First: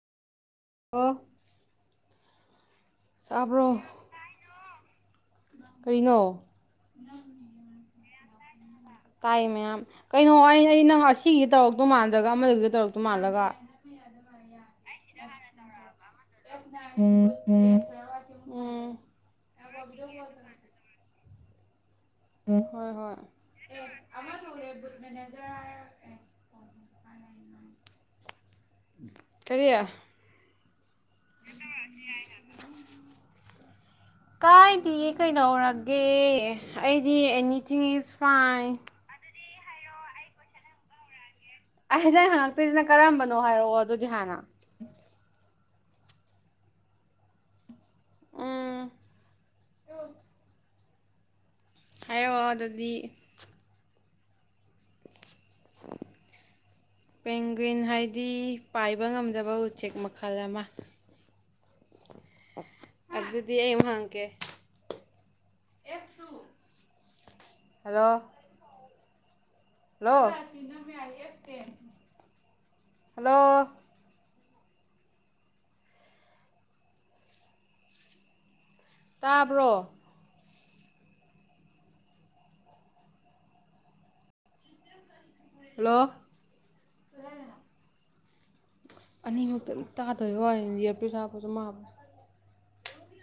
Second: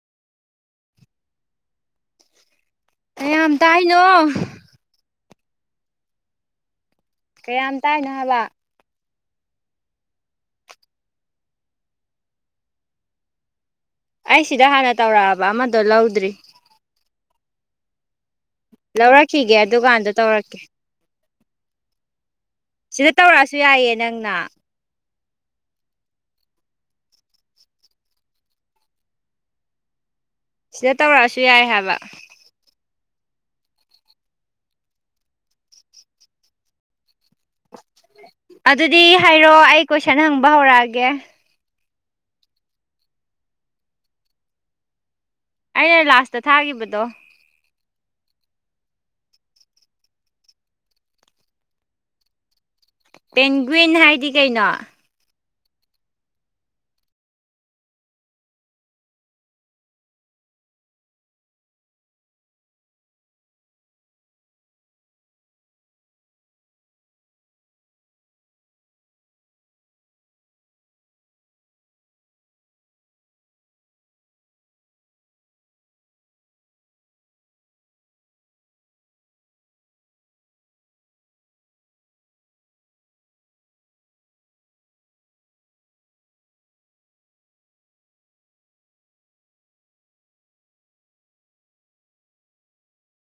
ꯑꯣ꯫ ꯀꯌꯥꯝ ꯇꯥꯕ꯭ꯔꯣ ꯇꯥꯏꯅꯣ? ꯀꯔꯤꯅꯣ? ꯀꯌꯥꯝ ꯇꯥꯏꯅꯣ ꯍꯥꯏꯕ꯫ ꯇꯥꯏ ꯃꯌꯥꯝ ꯀꯩꯅꯣ ꯑꯩ ꯑꯩ ꯅꯪ ꯑꯁꯤꯒꯤ ꯇꯧꯔꯛꯇꯧ ꯃꯥꯟꯗ꯭ꯔꯒ ꯑꯃꯒꯤꯗ ꯇꯧꯔꯛꯇꯣ ꯃꯥꯜꯂꯒ꯫ ꯑꯩ ꯁꯤꯗ ꯍꯥꯟꯅ ꯇꯧꯔꯛꯑꯕ ꯑꯃꯗꯣ ꯂꯧ [unintelligible] [unintelligible] ꯂꯧꯔꯛꯈꯤꯒꯦ ꯗꯨꯀꯥꯟꯗ ꯇꯧꯔꯛꯀꯦ ꯫ ꯍꯣꯏ ꯁꯤꯗ ꯍꯣꯏ ꯇꯧꯔꯛꯑꯁꯨ ꯌꯥꯏꯌꯦ ꯅꯪꯅ꯫ ꯀꯔꯤ? ꯁꯤꯗ ꯇꯧꯔꯛꯑꯁꯨ ꯌꯥꯏ ꯍꯥꯏꯕ꯫ ꯀꯥꯏꯗꯤ ꯀꯩꯩꯅꯗꯧꯔꯒꯦ ꯑꯩ ꯗꯤ ꯑꯦꯅꯤꯊꯤꯡ ꯏꯖ ꯐꯥꯏꯟ ꯫ ꯏꯔꯣ ꯑꯩ ꯀꯣꯏꯁꯟ ꯍꯪꯕ ꯍꯧꯔꯛꯑꯒꯦ ꯫ ꯑꯩ ꯅꯪ ꯍꯪꯉꯛꯇꯣꯏꯁꯤꯅ ꯀꯔꯝꯕꯅꯣ ꯍꯥꯏꯔꯛꯑꯣ ꯑꯗꯨꯗꯤ ꯍꯥꯟꯅ꯫ ꯑꯩꯅ ꯂꯥꯁꯇ ꯊꯥꯈꯤꯕꯗꯣ꯫ ꯎꯝ ꯍꯥꯏꯔꯛ ꯑꯣ ꯑꯗꯨꯗꯤ꯫ ꯄꯦꯟꯒ꯭ꯋꯤꯟ ꯍꯥꯏꯗꯤ ꯀꯩꯅꯣ ꯄꯦꯡꯒ꯭ꯋꯤꯟ ꯍꯥꯏꯗꯤ ꯄꯥꯏꯕ ꯉꯝꯗꯕ ꯎꯆꯦꯛ ꯃꯈꯜ ꯑꯃ꯫ ꯑꯗꯨꯗꯤ ꯑꯩ ꯍꯥꯡꯀꯦ ꯍꯜꯂꯣ! ꯍꯜꯂꯣ! ꯍꯜꯂꯣ! ꯇꯥꯕ꯭ꯔꯣ? ꯍꯜꯂꯣ! ꯑꯅꯤꯃꯛꯇ ꯇꯥꯗꯕ ꯋꯥꯔꯦꯅꯤ ꯌꯦꯔꯄꯤ ꯁꯥꯥꯄꯁꯨ ꯃꯥꯕ